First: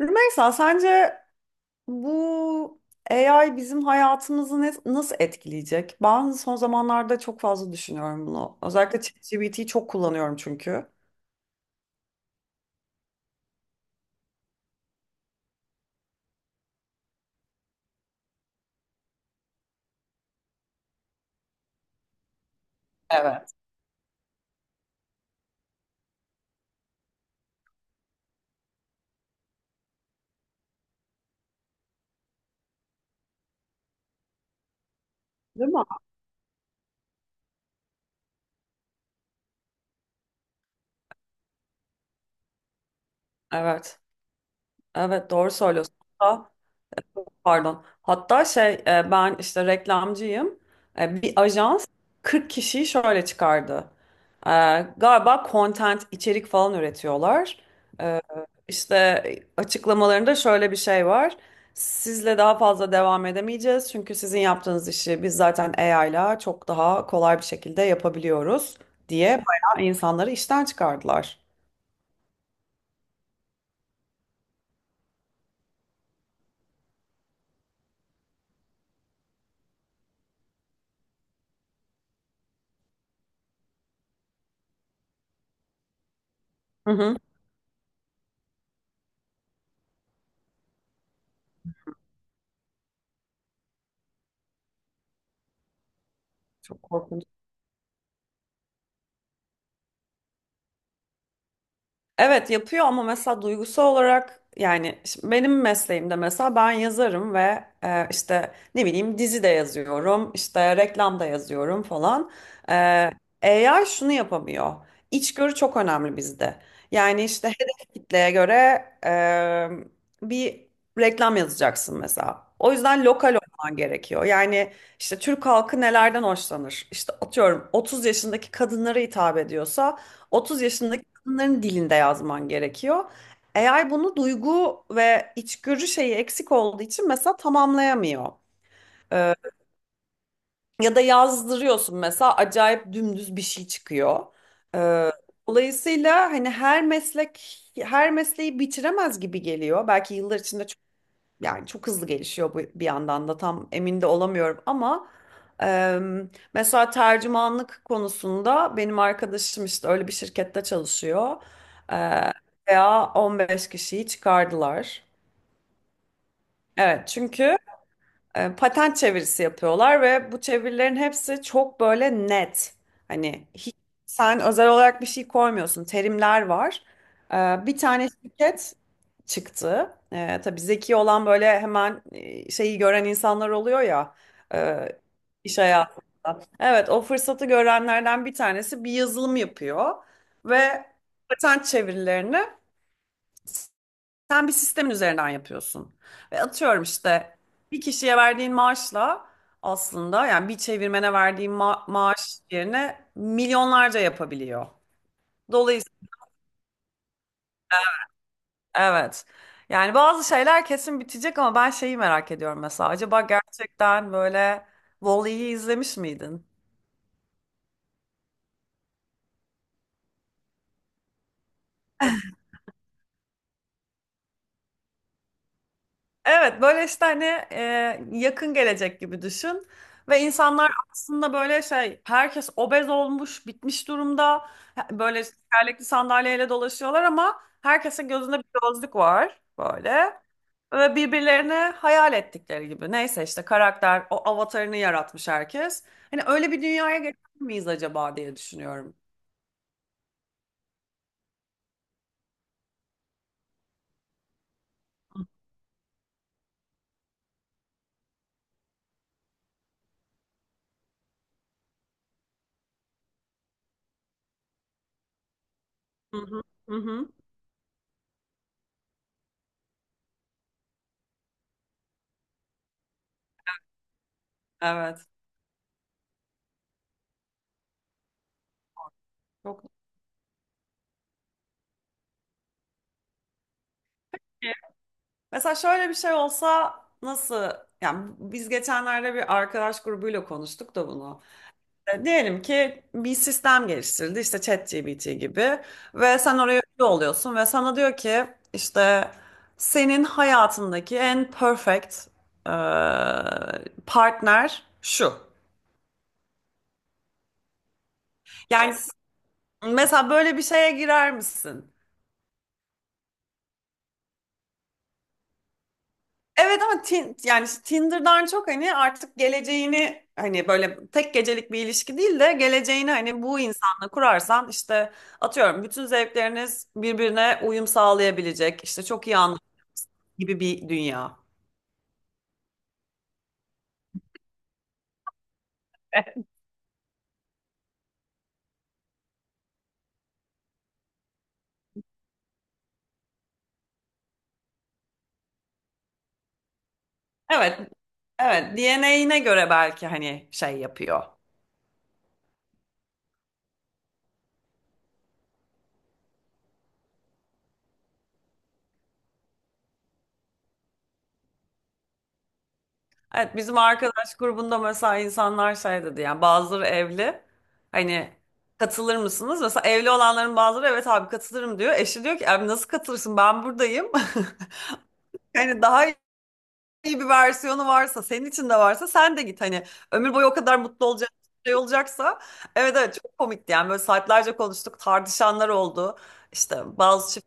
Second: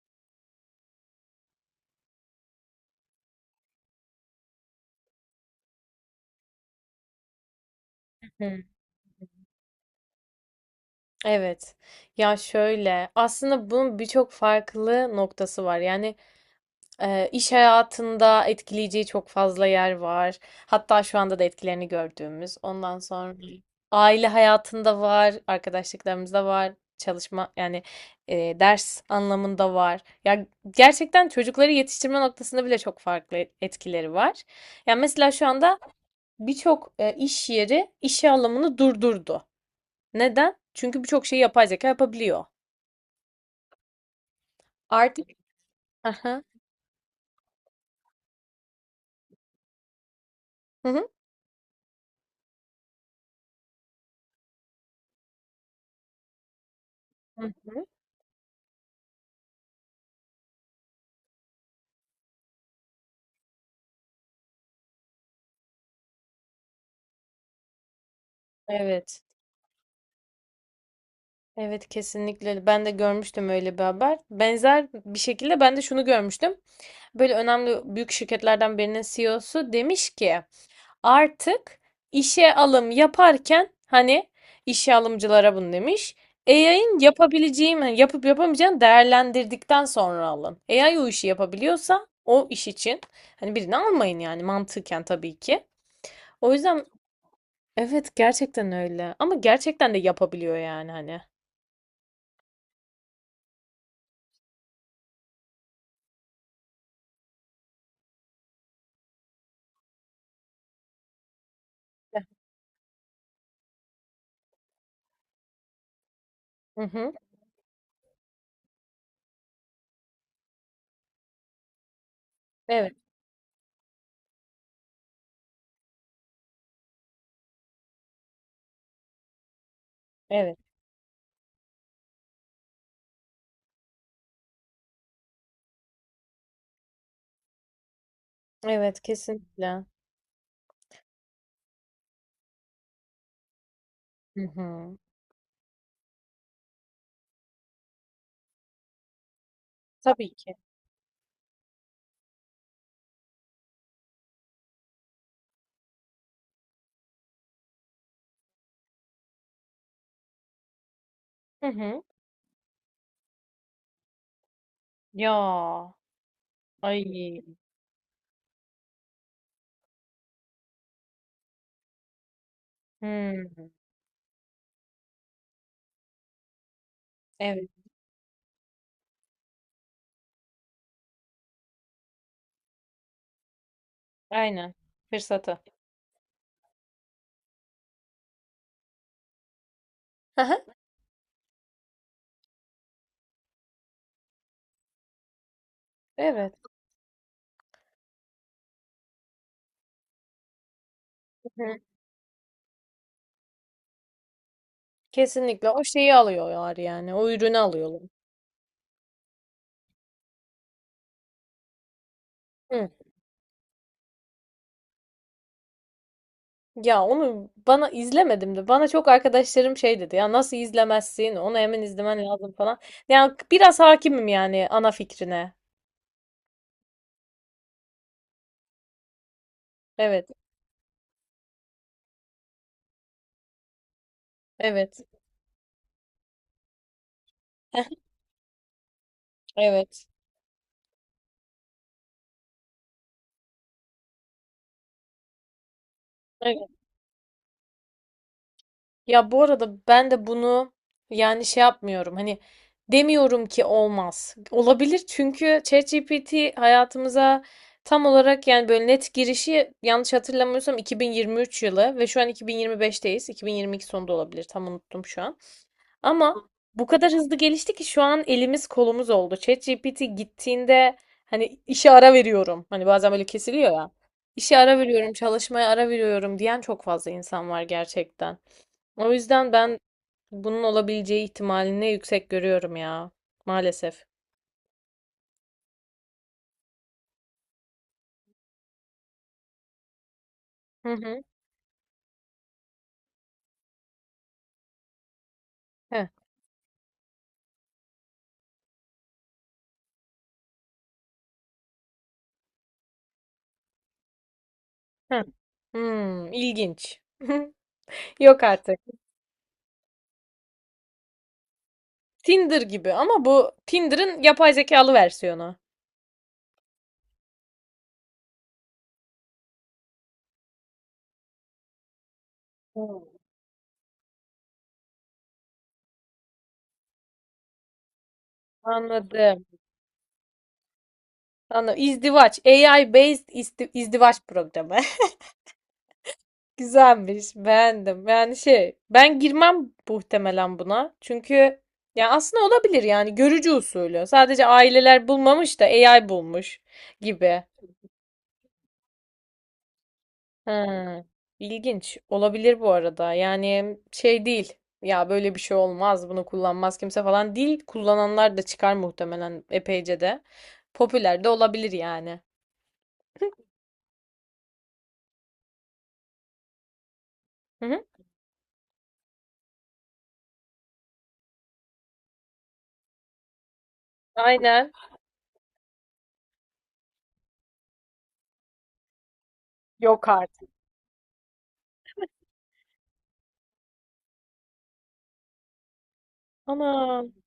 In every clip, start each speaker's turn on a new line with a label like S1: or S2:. S1: Rümeysa, sence bu AI bizim hayatımızı nasıl etkileyecek? Ben son zamanlarda çok fazla düşünüyorum bunu.
S2: Hı.
S1: Özellikle ChatGPT'yi çok kullanıyorum çünkü.
S2: Evet. Ya şöyle aslında bunun birçok farklı noktası var. İş hayatında etkileyeceği çok fazla yer var. Hatta şu anda da etkilerini gördüğümüz. Ondan sonra
S1: Evet.
S2: aile hayatında var, arkadaşlıklarımızda var, çalışma yani ders anlamında var. Ya gerçekten çocukları yetiştirme noktasında bile çok farklı etkileri var. Yani mesela şu
S1: Değil
S2: anda
S1: mi?
S2: birçok iş yeri işe alımını durdurdu. Neden? Çünkü birçok şeyi yapay zeka yapabiliyor.
S1: Evet,
S2: Artık.
S1: evet, doğru söylüyorsun.
S2: Aha.
S1: Pardon. Hatta ben işte reklamcıyım.
S2: Hı hı.
S1: Bir ajans 40 kişiyi şöyle çıkardı. E, Galiba content, içerik falan
S2: Hı
S1: üretiyorlar.
S2: hı.
S1: E, İşte açıklamalarında şöyle bir şey var. Sizle daha fazla devam edemeyeceğiz. Çünkü sizin yaptığınız işi biz zaten AI ile çok daha kolay bir şekilde yapabiliyoruz,
S2: Evet.
S1: diye bayağı insanları işten çıkardılar.
S2: Evet, kesinlikle, ben de görmüştüm öyle bir haber. Benzer bir şekilde ben de şunu görmüştüm. Böyle önemli büyük şirketlerden birinin CEO'su demiş ki artık işe alım yaparken hani işe alımcılara bunu demiş.
S1: Hı
S2: AI'ın
S1: hı.
S2: yapabileceği mi yapıp yapamayacağını değerlendirdikten sonra alın. AI o işi yapabiliyorsa o iş için hani birini almayın yani mantıken tabii ki. O
S1: Çok
S2: yüzden.
S1: korkunç.
S2: Evet, gerçekten öyle. Ama gerçekten de yapabiliyor yani hani.
S1: Evet yapıyor ama mesela duygusal olarak, yani şimdi benim mesleğimde mesela ben yazarım ve işte ne bileyim dizi de yazıyorum, işte reklam da yazıyorum falan. E, AI şunu yapamıyor. İçgörü çok önemli bizde.
S2: Hı hı.
S1: Yani işte hedef kitleye göre bir reklam yazacaksın mesela. O
S2: Evet,
S1: yüzden lokal olman gerekiyor. Yani işte Türk halkı nelerden hoşlanır? İşte atıyorum 30 yaşındaki kadınlara hitap ediyorsa,
S2: evet.
S1: 30 yaşındaki insanların dilinde yazman gerekiyor. Eğer bunu, duygu ve içgörü şeyi eksik olduğu için mesela tamamlayamıyor.
S2: Evet,
S1: Ee,
S2: kesinlikle.
S1: ya da yazdırıyorsun mesela, acayip dümdüz bir şey çıkıyor.
S2: Hı hı.
S1: Ee, dolayısıyla hani her meslek her mesleği bitiremez gibi geliyor. Belki
S2: Tabii
S1: yıllar
S2: ki.
S1: içinde çok, yani çok hızlı gelişiyor bu, bir yandan da tam emin de olamıyorum ama mesela tercümanlık konusunda benim arkadaşım işte öyle bir şirkette çalışıyor.
S2: Hı
S1: Hı.
S2: hı.
S1: Veya 15 kişiyi çıkardılar.
S2: Ya.
S1: Evet
S2: Ay.
S1: çünkü patent çevirisi yapıyorlar ve bu çevirilerin hepsi çok böyle net.
S2: Hı.
S1: Hani hiç, sen özel olarak bir şey koymuyorsun. Terimler var. E,
S2: Evet,
S1: bir tane şirket çıktı. Tabii zeki olan böyle hemen şeyi gören insanlar oluyor ya,
S2: aynen.
S1: e, iş
S2: Fırsatı.
S1: hayatında. Evet, o fırsatı görenlerden bir tanesi bir yazılım yapıyor
S2: Hı hı.
S1: ve patent çevirilerini sen bir sistemin üzerinden yapıyorsun. Ve
S2: Evet.
S1: atıyorum işte bir kişiye verdiğin maaşla, aslında yani bir çevirmene verdiğin
S2: Hı hı.
S1: maaş yerine milyonlarca yapabiliyor.
S2: Kesinlikle o
S1: Dolayısıyla
S2: şeyi alıyorlar yani. O ürünü alıyorlar.
S1: evet. Yani bazı şeyler kesin bitecek ama ben şeyi merak ediyorum mesela.
S2: Hı.
S1: Acaba gerçekten böyle... Wall-E'yi izlemiş miydin?
S2: Ya onu bana izlemedim de bana çok arkadaşlarım şey dedi ya nasıl izlemezsin onu hemen izlemen lazım falan. Yani biraz hakimim yani ana fikrine.
S1: Evet, böyle işte hani yakın gelecek gibi düşün. Ve
S2: Evet,
S1: insanlar aslında böyle şey, herkes obez olmuş bitmiş durumda.
S2: evet,
S1: Böyle tekerlekli sandalyeyle dolaşıyorlar ama herkesin gözünde bir gözlük var
S2: evet.
S1: böyle. Ve birbirlerine hayal ettikleri gibi, neyse işte karakter, o avatarını yaratmış herkes. Hani öyle bir
S2: Evet.
S1: dünyaya geçer miyiz acaba diye düşünüyorum.
S2: Ya bu arada ben de bunu yani şey yapmıyorum hani demiyorum ki olmaz. Olabilir çünkü ChatGPT hayatımıza tam olarak yani böyle net girişi yanlış hatırlamıyorsam 2023 yılı ve şu an 2025'teyiz. 2022 sonunda olabilir, tam unuttum şu an.
S1: Hı hı.
S2: Ama
S1: Hı
S2: bu
S1: hı.
S2: kadar hızlı gelişti ki şu an elimiz kolumuz oldu. ChatGPT gittiğinde hani işe ara veriyorum. Hani bazen böyle kesiliyor ya. İşe ara
S1: Evet.
S2: veriyorum, çalışmaya ara veriyorum diyen çok fazla insan var gerçekten. O yüzden
S1: Çok.
S2: ben bunun olabileceği ihtimalini yüksek görüyorum ya. Maalesef.
S1: Mesela şöyle bir şey olsa, nasıl yani, biz geçenlerde bir arkadaş grubuyla konuştuk
S2: Hı
S1: da bunu.
S2: hı.
S1: Diyelim ki bir sistem geliştirildi işte ChatGPT gibi,
S2: Heh,
S1: ve sen oraya üye oluyorsun ve sana diyor ki işte senin hayatındaki en perfect e, partner şu.
S2: heh. Hmm, ilginç. Yok
S1: Yani
S2: artık.
S1: mesela böyle bir şeye girer misin?
S2: Tinder gibi ama bu Tinder'ın yapay zekalı versiyonu.
S1: Evet ama yani işte, Tinder'dan çok, hani artık geleceğini, hani böyle tek gecelik bir ilişki değil de geleceğini
S2: Hmm.
S1: hani bu insanla kurarsan, işte atıyorum bütün zevkleriniz birbirine uyum sağlayabilecek, işte çok iyi
S2: Anladım.
S1: anlaşma gibi bir dünya.
S2: Anladım. İzdivaç. AI based isti- izdivaç programı. Güzelmiş. Beğendim. Yani şey ben girmem muhtemelen buna. Çünkü ya aslında olabilir yani görücü usulü. Sadece aileler bulmamış da AI bulmuş gibi.
S1: Evet. Evet, DNA'ine göre belki hani şey
S2: Hmm.
S1: yapıyor.
S2: İlginç. Olabilir bu arada. Yani şey değil. Ya böyle bir şey olmaz. Bunu kullanmaz kimse falan değil. Kullananlar da çıkar muhtemelen epeyce de. Popüler de olabilir yani.
S1: Evet, bizim arkadaş grubunda mesela insanlar şey dedi yani, bazıları evli,
S2: Hı hı.
S1: hani katılır mısınız? Mesela evli olanların bazıları evet abi katılırım diyor. Eşi diyor ki, abi nasıl katılırsın, ben buradayım.
S2: Aynen.
S1: Yani daha iyi bir versiyonu varsa, senin için de varsa, sen de git hani,
S2: Yok
S1: ömür boyu o
S2: artık.
S1: kadar mutlu olacak, şey olacaksa, evet evet çok komikti, yani böyle saatlerce konuştuk, tartışanlar oldu. İşte
S2: Ana.
S1: bazı çift.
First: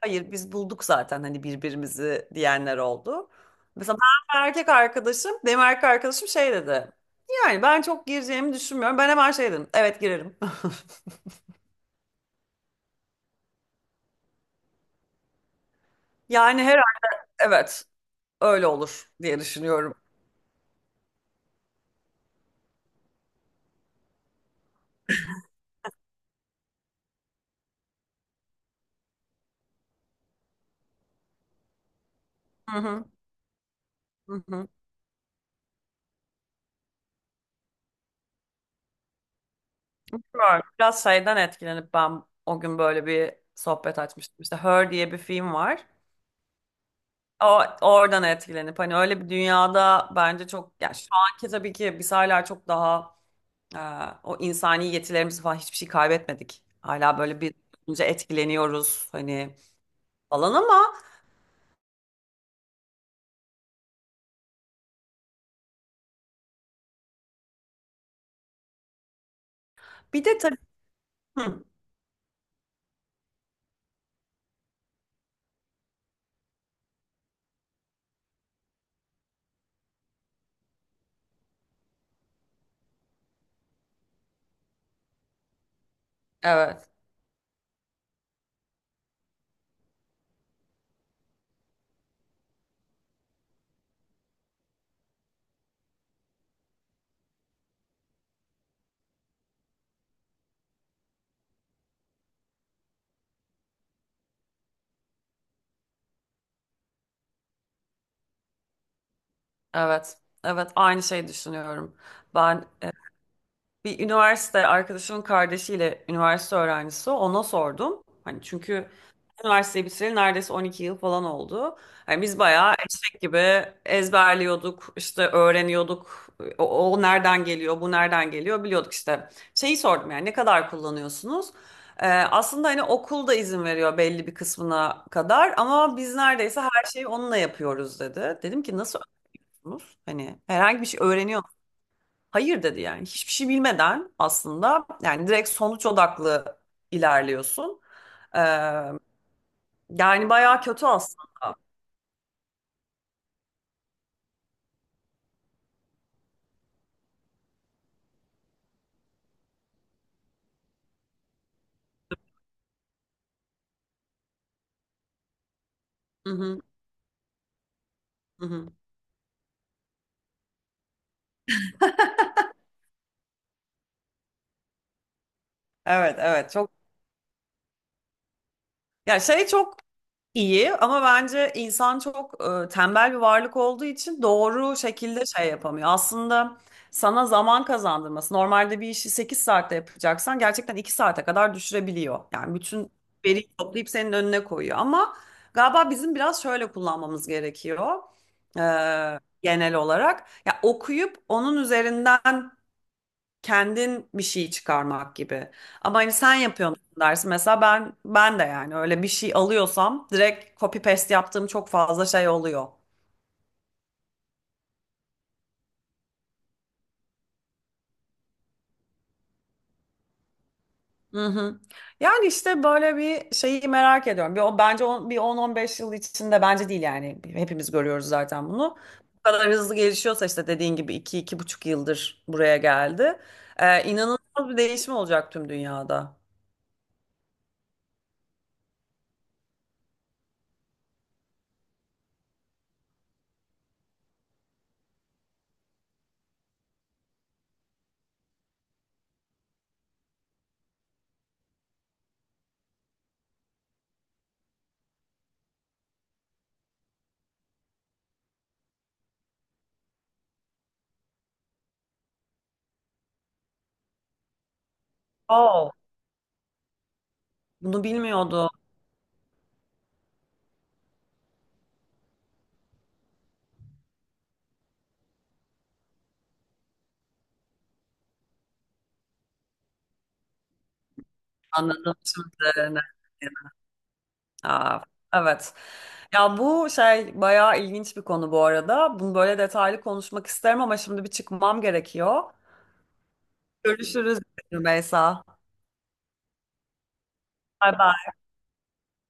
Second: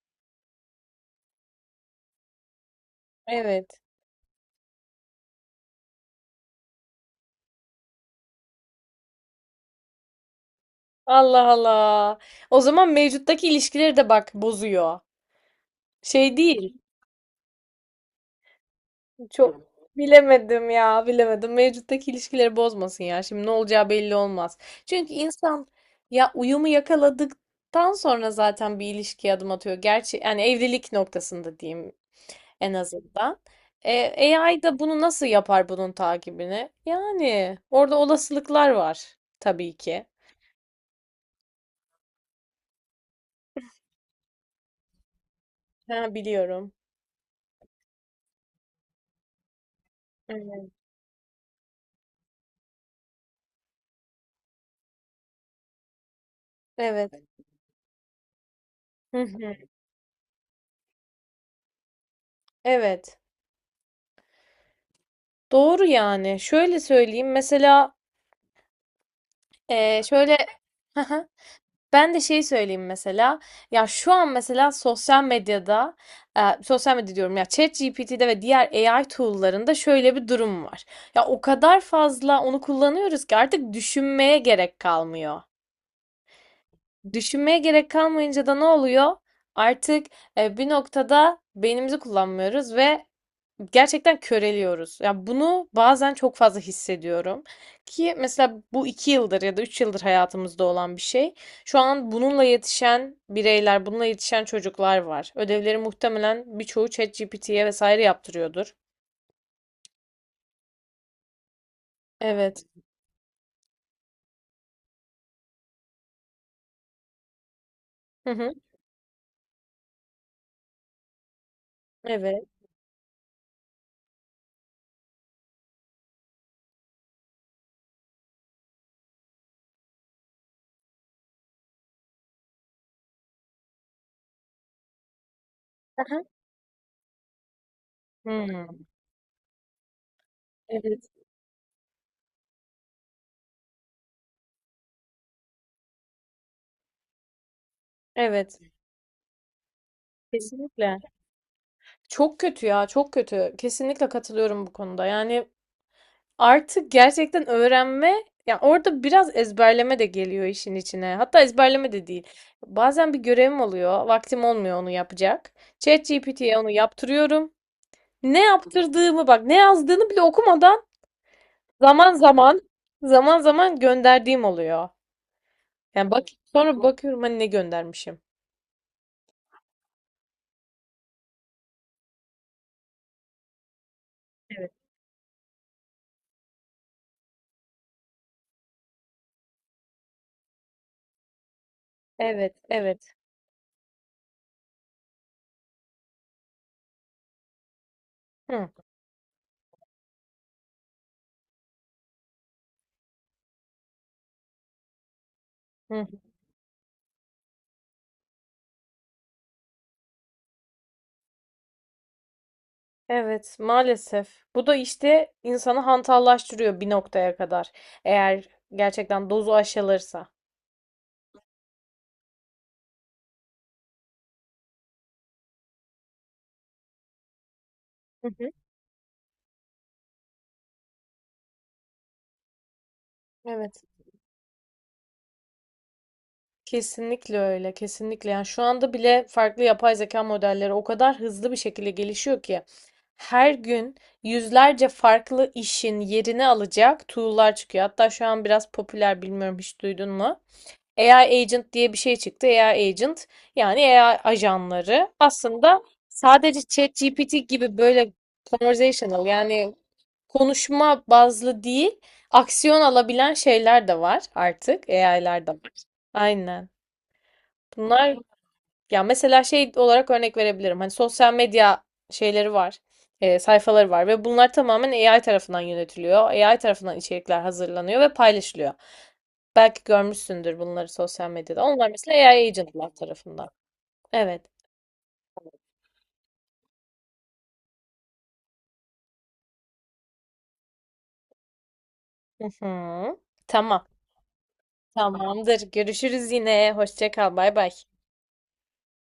S1: Hayır, biz bulduk zaten hani birbirimizi, diyenler oldu.
S2: Evet.
S1: Mesela ben ve erkek arkadaşım, benim erkek arkadaşım şey dedi. Yani ben çok gireceğimi düşünmüyorum. Ben hemen şey dedim. Evet girerim.
S2: Allah Allah. O zaman mevcuttaki ilişkileri de bak bozuyor. Şey
S1: Yani
S2: değil.
S1: herhalde, evet, öyle olur diye
S2: Çok
S1: düşünüyorum.
S2: bilemedim ya, bilemedim. Mevcuttaki ilişkileri bozmasın ya. Şimdi ne olacağı belli olmaz. Çünkü insan ya uyumu yakaladıktan sonra zaten bir ilişkiye adım atıyor. Gerçi yani evlilik noktasında diyeyim en
S1: Hı hı,
S2: azından.
S1: hı
S2: AI
S1: hı.
S2: da bunu nasıl yapar bunun takibini? Yani orada olasılıklar var tabii ki.
S1: Bilmiyorum, biraz şeyden etkilenip ben o gün böyle bir sohbet açmıştım. İşte Her diye bir film var.
S2: Ha, biliyorum.
S1: Oradan etkilenip, hani öyle bir dünyada bence
S2: Evet.
S1: çok, yani şu anki tabii ki biz hala çok daha Ee, o insani yetilerimizi falan hiçbir şey kaybetmedik. Hala
S2: Evet.
S1: böyle bir olunca etkileniyoruz
S2: Hı
S1: hani
S2: hı.
S1: falan, ama
S2: Evet. Doğru yani. Şöyle söyleyeyim. Mesela
S1: bir
S2: şöyle
S1: de tabii. Hı,
S2: ben de şey söyleyeyim mesela. Ya şu an mesela sosyal medyada sosyal medya diyorum ya ChatGPT'de ve diğer AI tool'larında şöyle bir durum var. Ya o kadar fazla onu kullanıyoruz ki artık düşünmeye gerek kalmıyor.
S1: evet,
S2: Düşünmeye gerek kalmayınca da ne oluyor? Artık bir noktada beynimizi kullanmıyoruz ve gerçekten köreliyoruz. Ya bunu bazen çok fazla hissediyorum ki mesela bu iki yıldır ya da üç yıldır hayatımızda olan bir şey. Şu an bununla yetişen bireyler, bununla yetişen çocuklar var. Ödevleri muhtemelen birçoğu ChatGPT'ye vesaire yaptırıyordur.
S1: evet, evet, aynı şeyi düşünüyorum.
S2: Evet.
S1: Ben bir üniversite arkadaşımın kardeşiyle, üniversite öğrencisi o, ona sordum.
S2: Hı
S1: Hani
S2: hı.
S1: çünkü üniversiteyi bitireli neredeyse 12 yıl falan oldu. Hani biz
S2: Evet.
S1: bayağı eşek gibi ezberliyorduk, işte öğreniyorduk. O nereden geliyor, bu nereden geliyor biliyorduk işte. Şeyi sordum yani, ne kadar kullanıyorsunuz? Aslında hani okul da izin veriyor belli bir kısmına kadar ama biz
S2: Aha.
S1: neredeyse her şeyi onunla yapıyoruz dedi. Dedim ki,
S2: Hmm.
S1: nasıl öğreniyorsunuz? Hani herhangi bir şey
S2: Evet.
S1: öğreniyor, hayır dedi, yani hiçbir şey bilmeden aslında, yani direkt sonuç odaklı ilerliyorsun. Ee,
S2: Evet.
S1: yani bayağı kötü
S2: Kesinlikle.
S1: aslında.
S2: Çok kötü ya, çok kötü. Kesinlikle katılıyorum bu konuda. Yani artık gerçekten öğrenme, yani orada biraz ezberleme de geliyor işin içine. Hatta ezberleme de değil. Bazen bir görevim oluyor, vaktim olmuyor onu yapacak.
S1: Hı
S2: ChatGPT'ye
S1: hı,
S2: onu yaptırıyorum. Ne
S1: hı hı.
S2: yaptırdığımı bak, ne yazdığını bile okumadan zaman zaman zaman zaman gönderdiğim oluyor. Yani
S1: Evet,
S2: bak,
S1: evet, çok.
S2: sonra bakıyorum hani ne göndermişim.
S1: Ya şey, çok İyi ama bence insan çok tembel bir varlık olduğu için
S2: Evet.
S1: doğru şekilde şey yapamıyor. Aslında sana zaman kazandırması, normalde bir işi 8 saatte yapacaksan gerçekten 2 saate kadar düşürebiliyor. Yani
S2: Evet,
S1: bütün
S2: evet.
S1: veriyi toplayıp senin önüne koyuyor. Ama galiba bizim biraz şöyle kullanmamız gerekiyor,
S2: Hı,
S1: Genel olarak. Ya okuyup onun üzerinden kendin bir şey çıkarmak gibi. Ama
S2: hı.
S1: hani sen yapıyorsun dersin. Mesela ben de, yani öyle bir şey alıyorsam direkt copy paste yaptığım çok fazla şey oluyor.
S2: Evet, maalesef. Bu da işte insanı hantallaştırıyor bir noktaya kadar. Eğer gerçekten dozu aşılırsa.
S1: Hı hı. Yani işte böyle bir şeyi merak ediyorum. Bence on, bir 10-15 yıl içinde, bence değil yani. Hepimiz görüyoruz
S2: Hı
S1: zaten
S2: hı.
S1: bunu. Bu kadar hızlı gelişiyorsa, işte dediğin gibi, iki 2,5 yıldır buraya geldi.
S2: Evet.
S1: İnanılmaz bir değişim olacak tüm dünyada.
S2: Kesinlikle öyle, kesinlikle. Yani şu anda bile farklı yapay zeka modelleri o kadar hızlı bir şekilde gelişiyor ki her gün yüzlerce farklı işin yerini alacak tool'lar çıkıyor. Hatta şu an biraz popüler, bilmiyorum, hiç duydun mu? AI agent diye bir şey çıktı. AI agent yani AI ajanları aslında sadece ChatGPT gibi böyle conversational yani konuşma bazlı değil, aksiyon alabilen şeyler de var artık AI'larda.
S1: Oo.
S2: Aynen.
S1: Bunu
S2: Bunlar
S1: bilmiyordum.
S2: ya mesela şey olarak örnek verebilirim. Hani sosyal medya şeyleri var, sayfaları var ve bunlar tamamen AI tarafından yönetiliyor. AI tarafından içerikler hazırlanıyor ve paylaşılıyor. Belki görmüşsündür bunları sosyal medyada. Onlar
S1: Anladım
S2: mesela AI
S1: şimdi.
S2: agentlar tarafından. Evet.
S1: Aa, evet. Ya bu şey bayağı ilginç bir konu bu arada. Bunu böyle detaylı konuşmak isterim ama şimdi bir çıkmam gerekiyor.
S2: Hı hı. Tamam.
S1: Görüşürüz Rümeysa.
S2: Tamamdır. Görüşürüz yine. Hoşça kal. Bay bay.
S1: Bay bay.